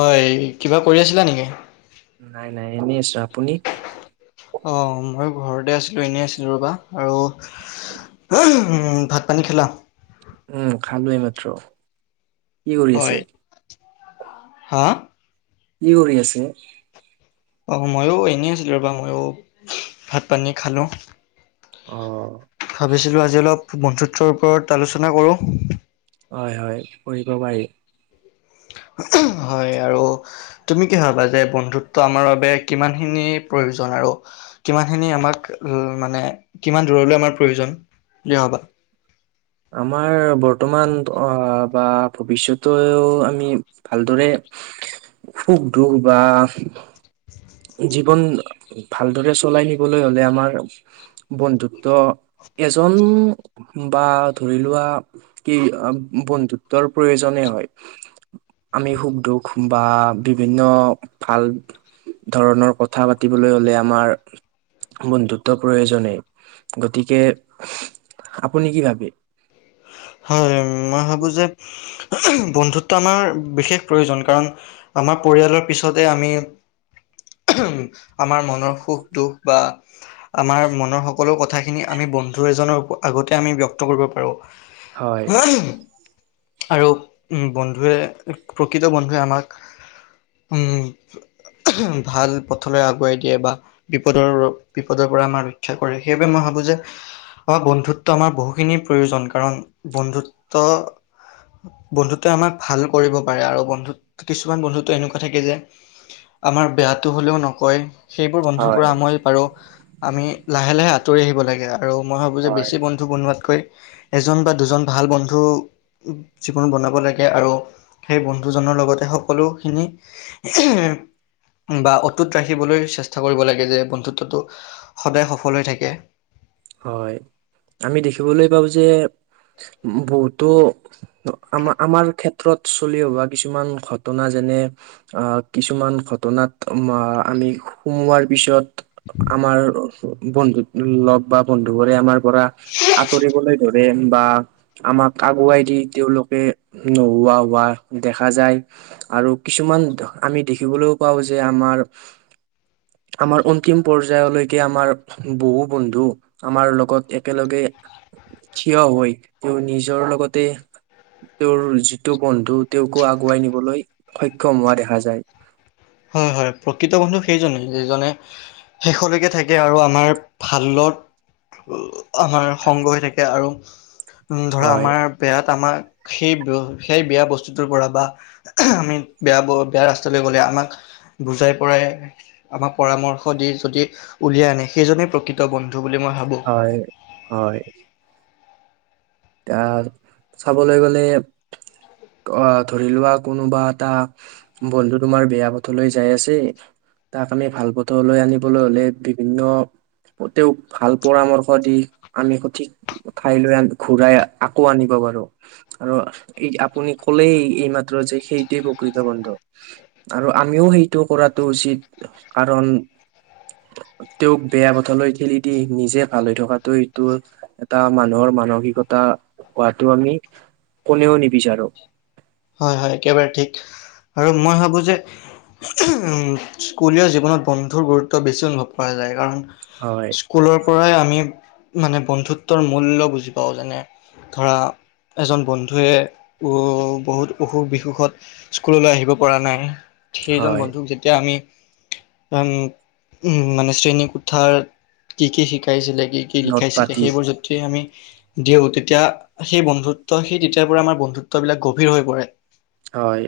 হয় কিবা কৰি আছিলা নেকি? নাই নাই এনেই আছো আপুনি? অ' মই ঘৰতে আছিলো এনেই আছিলো ৰ'বা আৰু হউ, ভাত পানী খালা? উম খালো এইমাত্ৰ। হয়, হা? কি কৰি আছ? অ' ময়ো এনেই আছিলো ৰবা, মইো ভাত পানী খালো। অ'। বন্ধুত্বৰ ওপৰত আলোচনা কৰো। হয় হয় কৰিব পাৰি। হয় আৰু তুমি কি ভাবা যে বন্ধুত্ব আমাৰ বাবে কিমান খিনি প্ৰয় প্ৰয়োজন আৰু কিমান খিনি আমাক, মানে কিমান দূৰলৈ আমাৰ প্ৰয়োজন? ভাবা। আমাৰ বৰ্তমান বা ভৱিষ্যতেও আমি ভালদৰে উ সুখ দুখ বা জীৱন ভালদৰে চলাই নিবলৈ হলে আমাৰ বন্ধুত্ব এজন বা ধৰি লোৱা, কি বন্ধুত্বৰ প্ৰয়োজনে আমি সুখ দুখ বা বিভিন্ন ভাল ধৰণৰ কথা পাতিবলৈ হ'লে আমাৰ বন্ধুত্ব প্ৰয়োজনেই, গতিকে আপুনি কি ভাবে? হয় মই ভাবো যে বন্ধুত্ব আমাৰ বিশেষ প্ৰয়োজন কাৰণ আমাৰ পৰিয়ালৰ পিছতে আমি উহুম। আমাৰ মনৰ সুখ-দুখ বা আমাৰ মনৰ সকলো কথাখিনি আমি, বন্ধু এজনৰ আগতে আমি ব্যক্ত কৰিব পাৰো হয় [unintelligible] আৰু উম, বন্ধুৱে প্ৰকৃত বন্ধুৱে আমাক উম, [unintelligible] ভাল পথলৈ আগুৱাই দিয়ে বা বিপদৰ-বিপদৰ পৰা আমাৰ ৰক্ষা কৰে সেইবুলি মই ভাবো যে অ, বন্ধুত্ব আমাৰ বহুখিনি প্ৰয়োজন কাৰণ বন্ধুত্ব বন্ধুতই আমাক ভাল কৰিব পাৰে আৰু বন্ধুত কিছুমান বন্ধুত্ব এনেকুৱা থাকে যে আমাৰ বেয়াটো হলেও নকয় সেইবোৰ বন্ধুৰ হয় পৰা আমই পাৰো আমি লাহে- লাহে আঁতৰি আহিব লাগে আৰু মই ভাবো যে হয়। বেছি বন্ধু বনোৱাতকৈ এজন বা দুজন ভাল বন্ধু জীৱন বনাব লাগে আৰু সেই বন্ধুজনৰ লগতে সকলোখিনি [unintelligible] উম, বা অটুত ৰাখিবলৈ চেষ্টা কৰিব লাগে যে বন্ধুত্বটো সদায় সফল হৈ থাকে। হয়, আমি দেখিবলৈ পাও যে বহুতো আমাৰ -আমাৰ ক্ষেত্ৰত চলি অহা কিছুমান ঘটনা যে যেনে আহ কিছুমান ঘটনাত আমি সোমোৱাৰ পিছত আমাৰ বন্ধুত লগ বা বন্ধু বোৰে আমাৰ পৰা আঁতৰিবলৈ ধৰে উম, বা আমাক আগুৱাই দি তেওঁলোকে নোহোৱা হোৱা দেখা যায় আৰু কিছুমান আমি দেখিবলৈও পাওঁ যে আমাৰ আমাৰ অন্তিম পৰ্যায়লৈকে আমাৰ বহু বন্ধু আমাৰ লগত একেলগে থিয় হৈ তেওঁ নিজৰ লগতে তেওঁৰ যিটো বন্ধু তেওঁকো আগুৱাই নিবলৈ সক্ষম হোৱা দেখা যায়। হয়-হয় প্ৰকৃত বন্ধু সেইজনে যিজনে শেষলৈকে থাকে আৰু আমাৰ ভাল [unintelligible] আমাৰ সংগ হৈ থাকে আৰু উম ধৰা হয় আমাৰ বেয়াত আমাক সেই সেই বেয়া বস্তুটোৰ পৰা বা আমি বেয়া বেয়া ৰাস্তালৈ গ'লে আমাক বুজাই পৰাই আমাক পৰামৰ্শ দি যদি উলিয়াই আনে সেইজনে প্ৰকৃত বন্ধু বুলি মই ভাবোঁ হয় হয়। এতিয়া চাবলে গ'লে অ ধৰি লোৱা, কোনোবা এটা বন্ধু তোমাৰ বেয়া পথলৈ যায় আছে্ তাক আমি ভাল পথৰলৈ আনিবলৈ হলে বিভিন্ন তেওঁক ভাল পৰামৰ্শ দি আমি সঠিক ঠাইলৈ আনো ঘূৰাই আকৌ আনিব পাৰোঁ আৰু এই আপুনি কলেই এইমাত্ৰ যে সেইটোৱে কৃত বন্ধু, আৰু আমিও সেইটো কৰাটো উচিত কাৰণ, তেওঁক বেয়া পথলৈ ঠেলি দি নিজে ভাল হৈ থকাটো এইটো এটা মানুহৰ মানসিক কতা, হোৱাটো আমি কোনেও নিবিচাৰোঁ। হয় হয় একেবাৰে ঠিক আৰু মই ভাবো যে [unintelligible] স্কুলীয়া জীৱনত বন্ধুৰ গুৰুত্ব বেছি অনুভৱ কৰা যায় কাৰণ হয় স্কুলৰ পৰাই আমি মানে বন্ধুত্বৰ মূল্য বুজি পাওঁ। যেনে ধৰা এজন বন্ধুৱে উ বহুত অসুখ বিসুখত স্কুললৈ আহিব পৰা নাই। সেইজন হয় বন্ধুক যেতিয়া আমি উ উম মানে শ্ৰেণী কোঠাত কি কি শিকাইছিলে কি কি নদ লিখাইছিলে পাতি সেইবোৰ যেতিয়া আমি, দিওঁ তেতিয়া সেই বন্ধুত্ব সেই তেতিয়াৰ পৰা আমাৰ বন্ধুত্ববিলাক গভীৰ হৈ পৰে। হয়।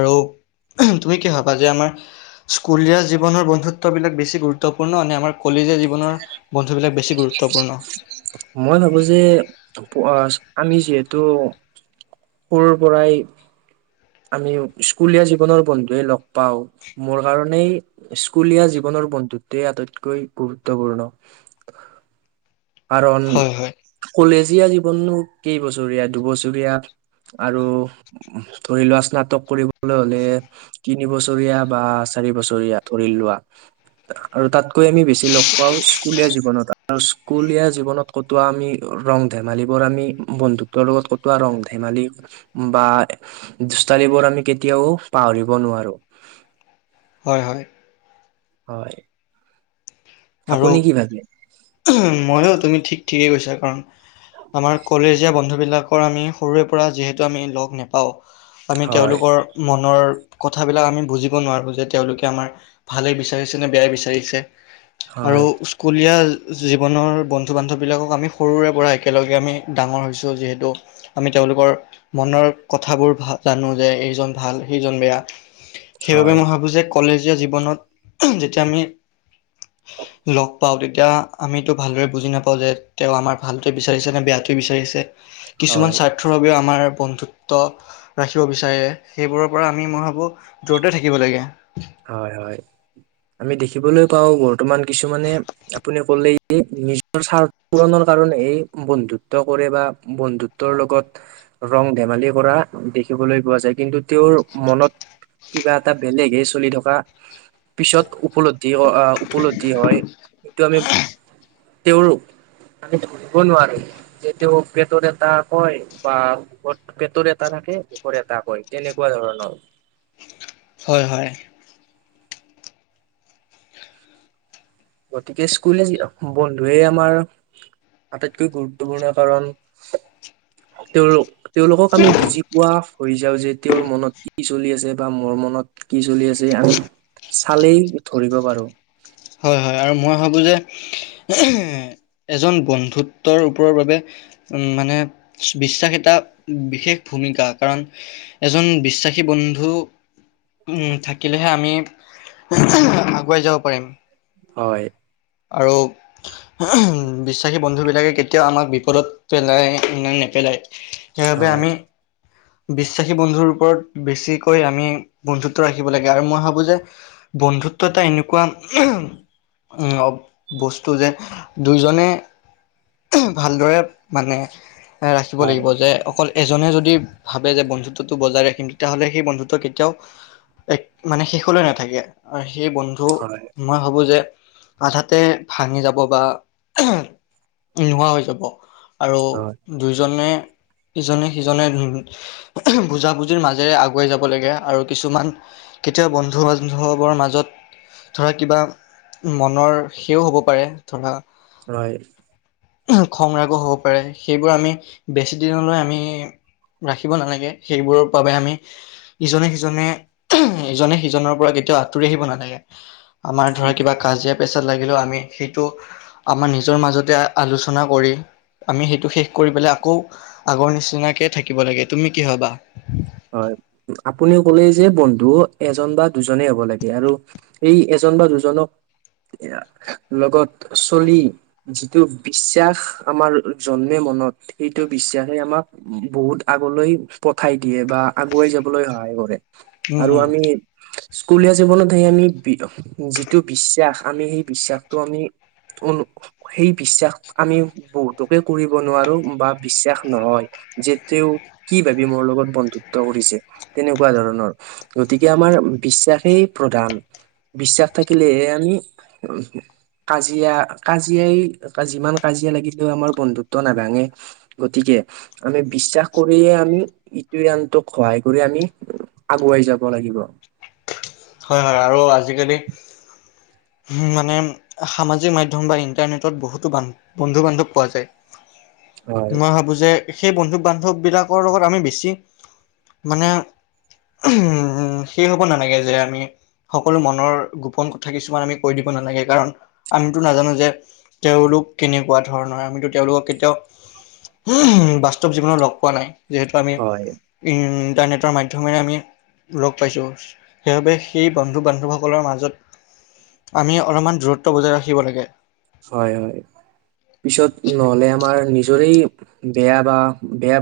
আৰু তুমি কি ভাবা যে আমাৰ,, স্কুলীয়া জীৱনৰ বন্ধুত্ববিলাক বেছি গুৰু্বপূৰ্ণ নে, আমাৰ কলেজীয়া, জীৱনৰ বন্ধুবিলাক বেছি গুৰুত্বপূৰ্ণ মই ভাবো যে আমি যিহেতু সৰুৰ পৰাই আমি স্কুলীয়া জীৱনৰ বন্ধুৱে লগ পাও মোৰ কাৰণেই স্কুলীয়া জীৱনৰ বন্ধুতে আটাইতকৈ গুৰুত্বপূৰ্ণ। [unintelligible] কাৰণ হয় হয় কলেজীয়া জীৱননো কেইবছৰীয়া দুবছৰীয়া আৰু ধৰি লোৱা স্নাতক কৰিবলৈ হলে তিন বছৰীয়া বা চাৰি বছৰীয়া ধৰি লোৱা, আৰু তাতেই কৈ আমি বেছি লগ পাওঁ স্কুলীয়া জীৱনত আৰু স্কুলীয়া জীৱনত কতোৱা আমি ৰং ধেমালিবোৰ, আমি বন্ধুত্বৰ লগত কতোৱা ৰং ধেমালি বা দুষ্টালিবোৰ আমি কেতিয়াও পাহৰিব নোৱাৰো। [unintelligible] হ্য় হ্য়। হয়। আৰু, আপুনি কি ভাবে ময়ো তুমি ঠিক ঠিকেই কৈছা কাৰণ আমাৰ কলেজীয়া বন্ধু বিলাকৰ আমি সৰুৰে পৰা যিহেতু আমি লগ নোপাওঁ। আমি হয়, তেওঁলোকৰ মনৰ কথাবিলাক আমি বুজিব নোৱাৰো যে তেওঁলোকে আমাৰ ভালে বিচাৰিছে নে বেয়াই বিচাৰিছে? আৰু হয়, স্কুলীয়া জীৱনৰ বন্ধু বান্ধৱবিলাকক আমি সৰুৰে পৰা একেলগে আমি ডাঙৰ হৈছোঁ যিহেতু আমি তেওঁলোকৰ মনৰ কথাবোৰ জানো যে এইজন ভাল সেইজন বেয়া। সেইবাবে হয়, মই ভাবো যে কলেজীয়া জীৱনত যেতিয়া আমি লগ পাওঁ তেতিয়া আমিতো ভালদৰে বুজি নাপাওঁ যে, তেওঁ আমাৰ ভালটোৱে বিচাৰিছে নে বেয়াটোৱে বিচাৰিছে। হয়, কিছুমান স্বাৰ্থৰ বাবেও আমাৰ বন্ যুত্ব ৰাখিব বিচাৰে সেইবোৰৰ পৰা আমি, মই ভাবো দূৰতে থাকিব লাগে। হয়, হয়, আমি দেখিবলৈ পাও বৰ্তমান কিছুমানে আপুনি ক'লে যে নিজৰ স্বাৰ্থ পূৰণৰ কাৰণে এই বন্ধুত্ব কৰে বা বন্ধুত্বৰ লগত ৰং ধেমালি কৰা দেখিবলৈ পোৱা যায়। কিন্তু তেওঁৰ মনত কিবা এটা বেলেগ চলি থকা পিছত উপলব্ধি, উপল্ধি হয় সেইটো আমি তেওঁৰ মান ধুলব নোৱাৰাৰে যে তেওঁ পেটৰে এটা কয় বা পেটৰেটা ে এটাক কয় তেনেকুৱা ধৰণৰ। হয় হয়। গতিকে স্কুলে য বন্ধুৱে আমাৰ আটাইতকৈ গুৰুত্বপূৰ্ণ কাৰণ, তেওঁৰ তেওঁলোক আমি বুজি পোৱা কৰি যাও যে তেওঁৰ মনত কি চলি আছে বা মোৰ মনত কি চলি আছে চালেই ধৰিব পাৰো। হয় হয় আৰু মই ভাবো যে এজন বন্ধুত্বৰ ওপৰৰ বাবে উম মানে বিশ্বাস এটা বিশেষ। ভমিকা কাৰণ এজন বিশ্বাসী বন্ধু উম থাকিলেহে আমি আগুৱাই যাব পাৰিম। হয়। আৰু উ বিশ্বাসী বন্ধু ে কেতিয়াও আমাক বিপদত পেলাই ন নেপেলায় সেইবাবে হয় আমি বিশ্বাসী বন্ধুৰ ওপৰত বেছিকৈ আমি বন্ধুত্ব ৰাখিব লাগে আৰু মই ভাবো যে বন্ধুত্ব এটা এনেকুৱা উম বস্তু যে দুইজনে ভালদৰে মানে এ ৰাখিব হয় লাগিব যে অকল এজনে যদি ভাবে যে বন্ধুত্বটো বজাই ৰাখিম তেতিয়াহ'লে সেই বন্ধুত্ব কেতিয়াও এক মানে শেষলৈ নাথাকে আৰু সেই বন্ধু হয় মই ভাবো যে আধাতে ভাঙি যাব বা নোহোৱা হৈ যাব। আৰু দুইজনে। ইজনে, সিজনে বুজা-বুজিৰ মাজেৰে আগুৱাই যাব লাগে আৰু কিছুমান। কেতিয়াবা বন্ধু-বান্ধৱৰ মাজত ধৰা কিবা মনৰ সেও হ'ব পাৰে ধৰা হয়। খং, ৰাগো হ'ব পাৰে। সেইবোৰ আমি বেছি দিনলৈ আমি ৰাখিব নালাগে, সেইবোৰৰ বাবে আমি ইজনে- সিজনে ইজনে সিজনৰ পৰা এতিয়াও আঁতৰি আহিব নালাগে। আমাৰ ধৰা কিবা কাজিয়া-পেচাল লাগিলেও আমি সেইটো আমাৰ নিজৰ মাজতে আলোচনা কৰি আমি সেইটো শেষ কৰি পেলাই আকৌ আগৰ নিচিনাকে থাকিব লাগে তুমি কি ভাবা হয় আপুনি ক'লে যে বন্ধু এজন বা দুজনে হ'ব লাগে আৰু এই এজন জন বা দুজনক এ লগত চলি যিটো বিশ্বাস আমাৰ জন্মে মত সেইটো বিশ্বাসে আমাক বহুত আগলৈ পঠাই। দিয়ে বা আগুৱাই যাবলৈ সহায় কৰে উম, আৰু উম, আমি স্কুলীয়া জীৱনত সেই আমি যিটো বিশ্বাস আমি সেই বিশ্বাসটো আমি সেই বিশ্বাস আমি বহুতোকে কৰিব নোৱাৰো বা বিশ্বাস নহয়। যে তেওঁ কি ভাবি মোৰ লগত বন্ধুত্ব কৰিছে, তেনেকুৱা ধৰণৰ গতিকে আমাৰ বিশ্বাসেই প্ৰধান। বিশ্বাস থাকিলেহে আমি। কাজিয়া, কাজিয়াই যিমান কাজিয়া লাগিলেও আমাৰ বন্ধুত্ব নাভাঙে গতিকে আমি বিশ্বাস কৰিয়ে আমি। আনটোক সহায় কৰি আমি আগুৱাই যাব লাগিব। হয়-হয় আৰু আজিকালি মানে সামাজিক মাধ্যম বা ইন্টাৰনেটত বহুতো বন্ধু- বান্ধৱ পোৱা যায়। হয় মই ভাবো যে সেই বন্ধু-বান্ধৱ বিলাকৰ লগত আমি বেছি মানে উম সেই হ'ব নালাগে যে আমি সকলো মনৰ গোপন কথা কিছুমান আমি কৈ দিব নালাগে কাৰণ আমিতো নাজানো যে তেওঁলোক কেনেকুৱা ধৰণৰ আমিতো তেওঁলোকক কেতিয়াও উ বাস্তৱ জীৱনত লগ পোৱা নাই। যিহেতু আমি হয় ইণ্টাৰনেটৰ মাধ্যমেৰে আমি লগ পাইছো সেইবাবে সেই বন্ধু-বান্ধৱসকলৰ মাজত আমি অলপমান দূৰত্ব বজাই ৰাখিব লাগে। হয়-হয় পিছত নহ'লে আমাৰ নি নিজৰেই বেয়া বা বেয়া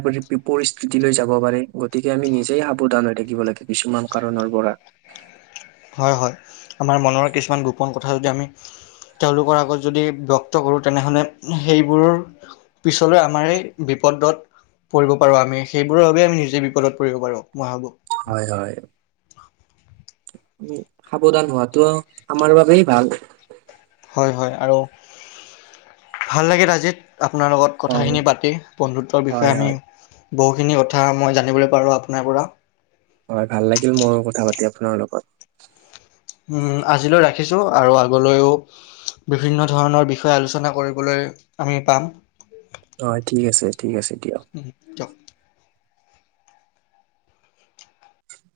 পৰিস্থিতিলৈ যাব পাৰে গতিকে আমি নিজেই সাৱধান থাকিব লাগে কিছুমান কাৰণৰ পৰা হয়-হয় আমাৰ মনৰ কিছুমান গোপন কথা যদি আমি তেওঁলোকৰ আগত যদি ব্যক্ত কৰো তেনেহ'লে সেইবোৰৰ পিছলৈ আমাৰ বিপদত পৰিব পাৰো আমি। সেইবোৰৰ বাবে আমি নিজে বিপদত পৰিব পাৰো। হয়-হয়। উ সাৱধান হোৱাাতটো আমাৰ বাবেেই ভাল। হয়-হয় আৰু ভাল লাগিল আজি। আপোনাৰ লগত হয় কথাখিনি পাতি বন্ধুত্বৰ বিষয়ে হয় আমি হয় বহুখিনি কথা মই জানিবলৈ পালো আপোনাৰ পৰা। হয় ভাল লাগিল মোৰো কথা পাতি আপোনাৰ লগত। উম, আজিলৈ ৰাখিছো আৰু আগলৈও বিভিন্ন ধৰণৰ বিষয়ে আলোচনা কৰিবলৈ আমি পাম। হয় ঠিক আছে, ঠিক আছে। দিয়ক [unintelligible]